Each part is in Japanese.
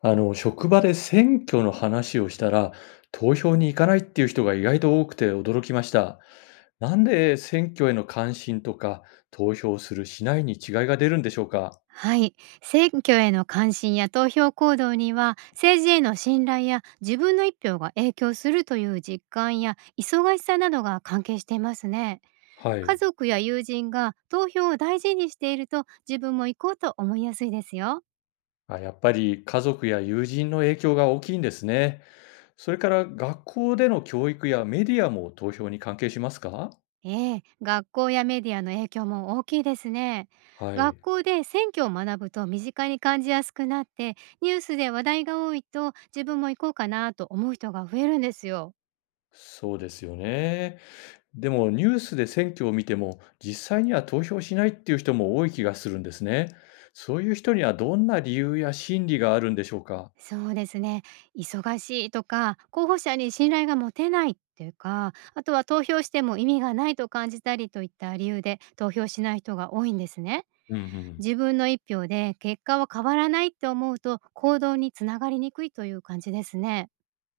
職場で選挙の話をしたら、投票に行かないっていう人が意外と多くて驚きました。なんで選挙への関心とか、投票するしないに違いが出るんでしょうか？はい、選挙への関心や投票行動には政治への信頼や自分の一票が影響するという実感や忙しさなどが関係していますね。は家い。族や友人が投票を大事にしていると自分も行こうと思いやすいですよ。あ、やっぱり家族や友人の影響が大きいんですね。それから学校での教育やメディアも投票に関係しますか？ええ、学校やメディアの影響も大きいですね。は学い。校で選挙を学ぶと身近に感じやすくなって、ニュースで話題が多いと自分も行こうかなと思う人が増えるんですよ。そうですよね。でもニュースで選挙を見ても実際には投票しないっていう人も多い気がするんですね。そういう人にはどんな理由や心理があるんでしょうか？そうですね。忙しいとか、候補者に信頼が持てないっていうか、あとは投票しても意味がないと感じたりといった理由で投票しない人が多いんですね。うんうん。自分の一票で結果は変わらないって思うと行動につながりにくいという感じですね。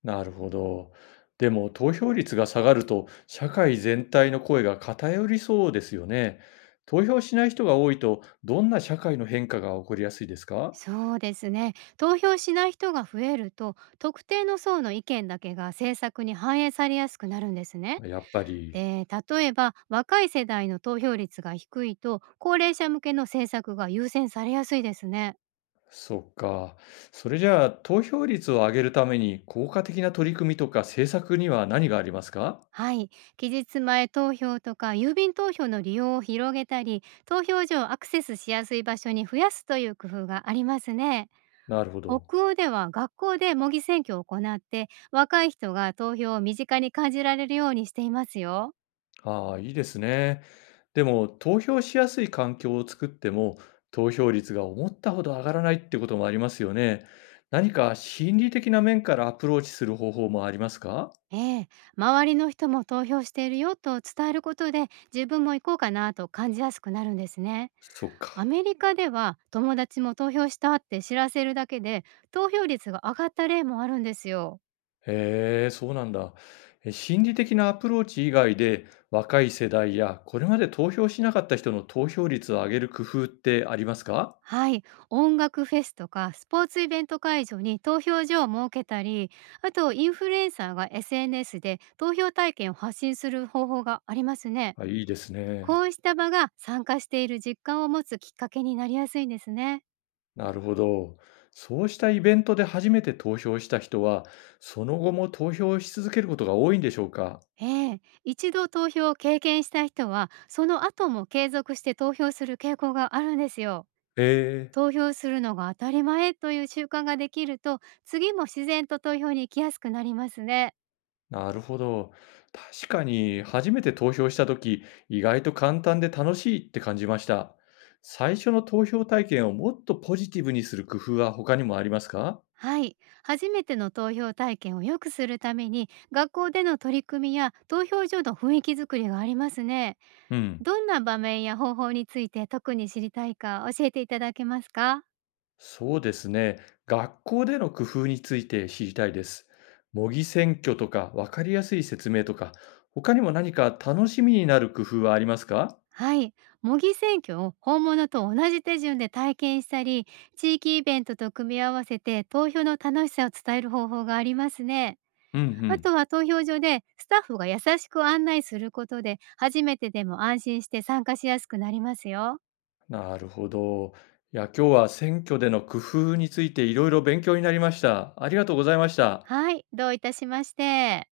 なるほど。でも投票率が下がると社会全体の声が偏りそうですよね。投票しない人が多いとどんな社会の変化が起こりやすいですか？そうですね。投票しない人が増えると、特定の層の意見だけが政策に反映されやすくなるんですね。やっぱり、で、例えば若い世代の投票率が低いと高齢者向けの政策が優先されやすいですね。そっか。それじゃあ投票率を上げるために効果的な取り組みとか政策には何がありますか？はい、期日前投票とか郵便投票の利用を広げたり、投票所をアクセスしやすい場所に増やすという工夫がありますね。なるほど。北欧では学校で模擬選挙を行って、若い人が投票を身近に感じられるようにしていますよ。ああ、いいですね。でも、投票しやすい環境を作っても、投票率が思ったほど上がらないってこともありますよね。何か心理的な面からアプローチする方法もありますか？ええ、周りの人も投票しているよと伝えることで、自分も行こうかなと感じやすくなるんですね。そっアか。メリカでは友達も投票したって知らせるだけで、投票率が上がった例もあるんですよ。へえ、そうなんだ。え心理的なアプローチ以外で、若い世代やこれまで投票しなかった人の投票率を上げる工夫ってありますか？はい、音楽フェスとかスポーツイベント会場に投票所を設けたり、あとインフルエンサーが SNS で投票体験を発信する方法がありますね。あ、いいですね。こうした場が参加している実感を持つきっかけになりやすいんですね。なるほど。そうしたイベントで初めて投票した人は、その後も投票し続けることが多いんでしょうか？ええ、一度投票を経験した人はその後も継続して投票する傾向があるんですよ。ええ。投票するのが当たり前という習慣ができると、次も自然と投票に行きやすくなりますね。なるほど。確かに、初めて投票したとき、意外と簡単で楽しいって感じました。最初の投票体験をもっとポジティブにする工夫は他にもありますか？はい、初めての投票体験を良くするために、学校での取り組みや投票所の雰囲気づくりがありますね。うん。どんな場面や方法について特に知りたいか教えていただけますか？そうですね。学校での工夫について知りたいです。模擬選挙とか分かりやすい説明とか、他にも何か楽しみになる工夫はありますか？はい、模擬選挙を本物と同じ手順で体験したり、地域イベントと組み合わせて投票の楽しさを伝える方法がありますね。うんうあん。とは投票所でスタッフが優しく案内することで、初めてでも安心して参加しやすくなりますよ。なるほど。いや、今日は選挙での工夫についていろいろ勉強になりました。ありがとうございました。はい、どういたしまして。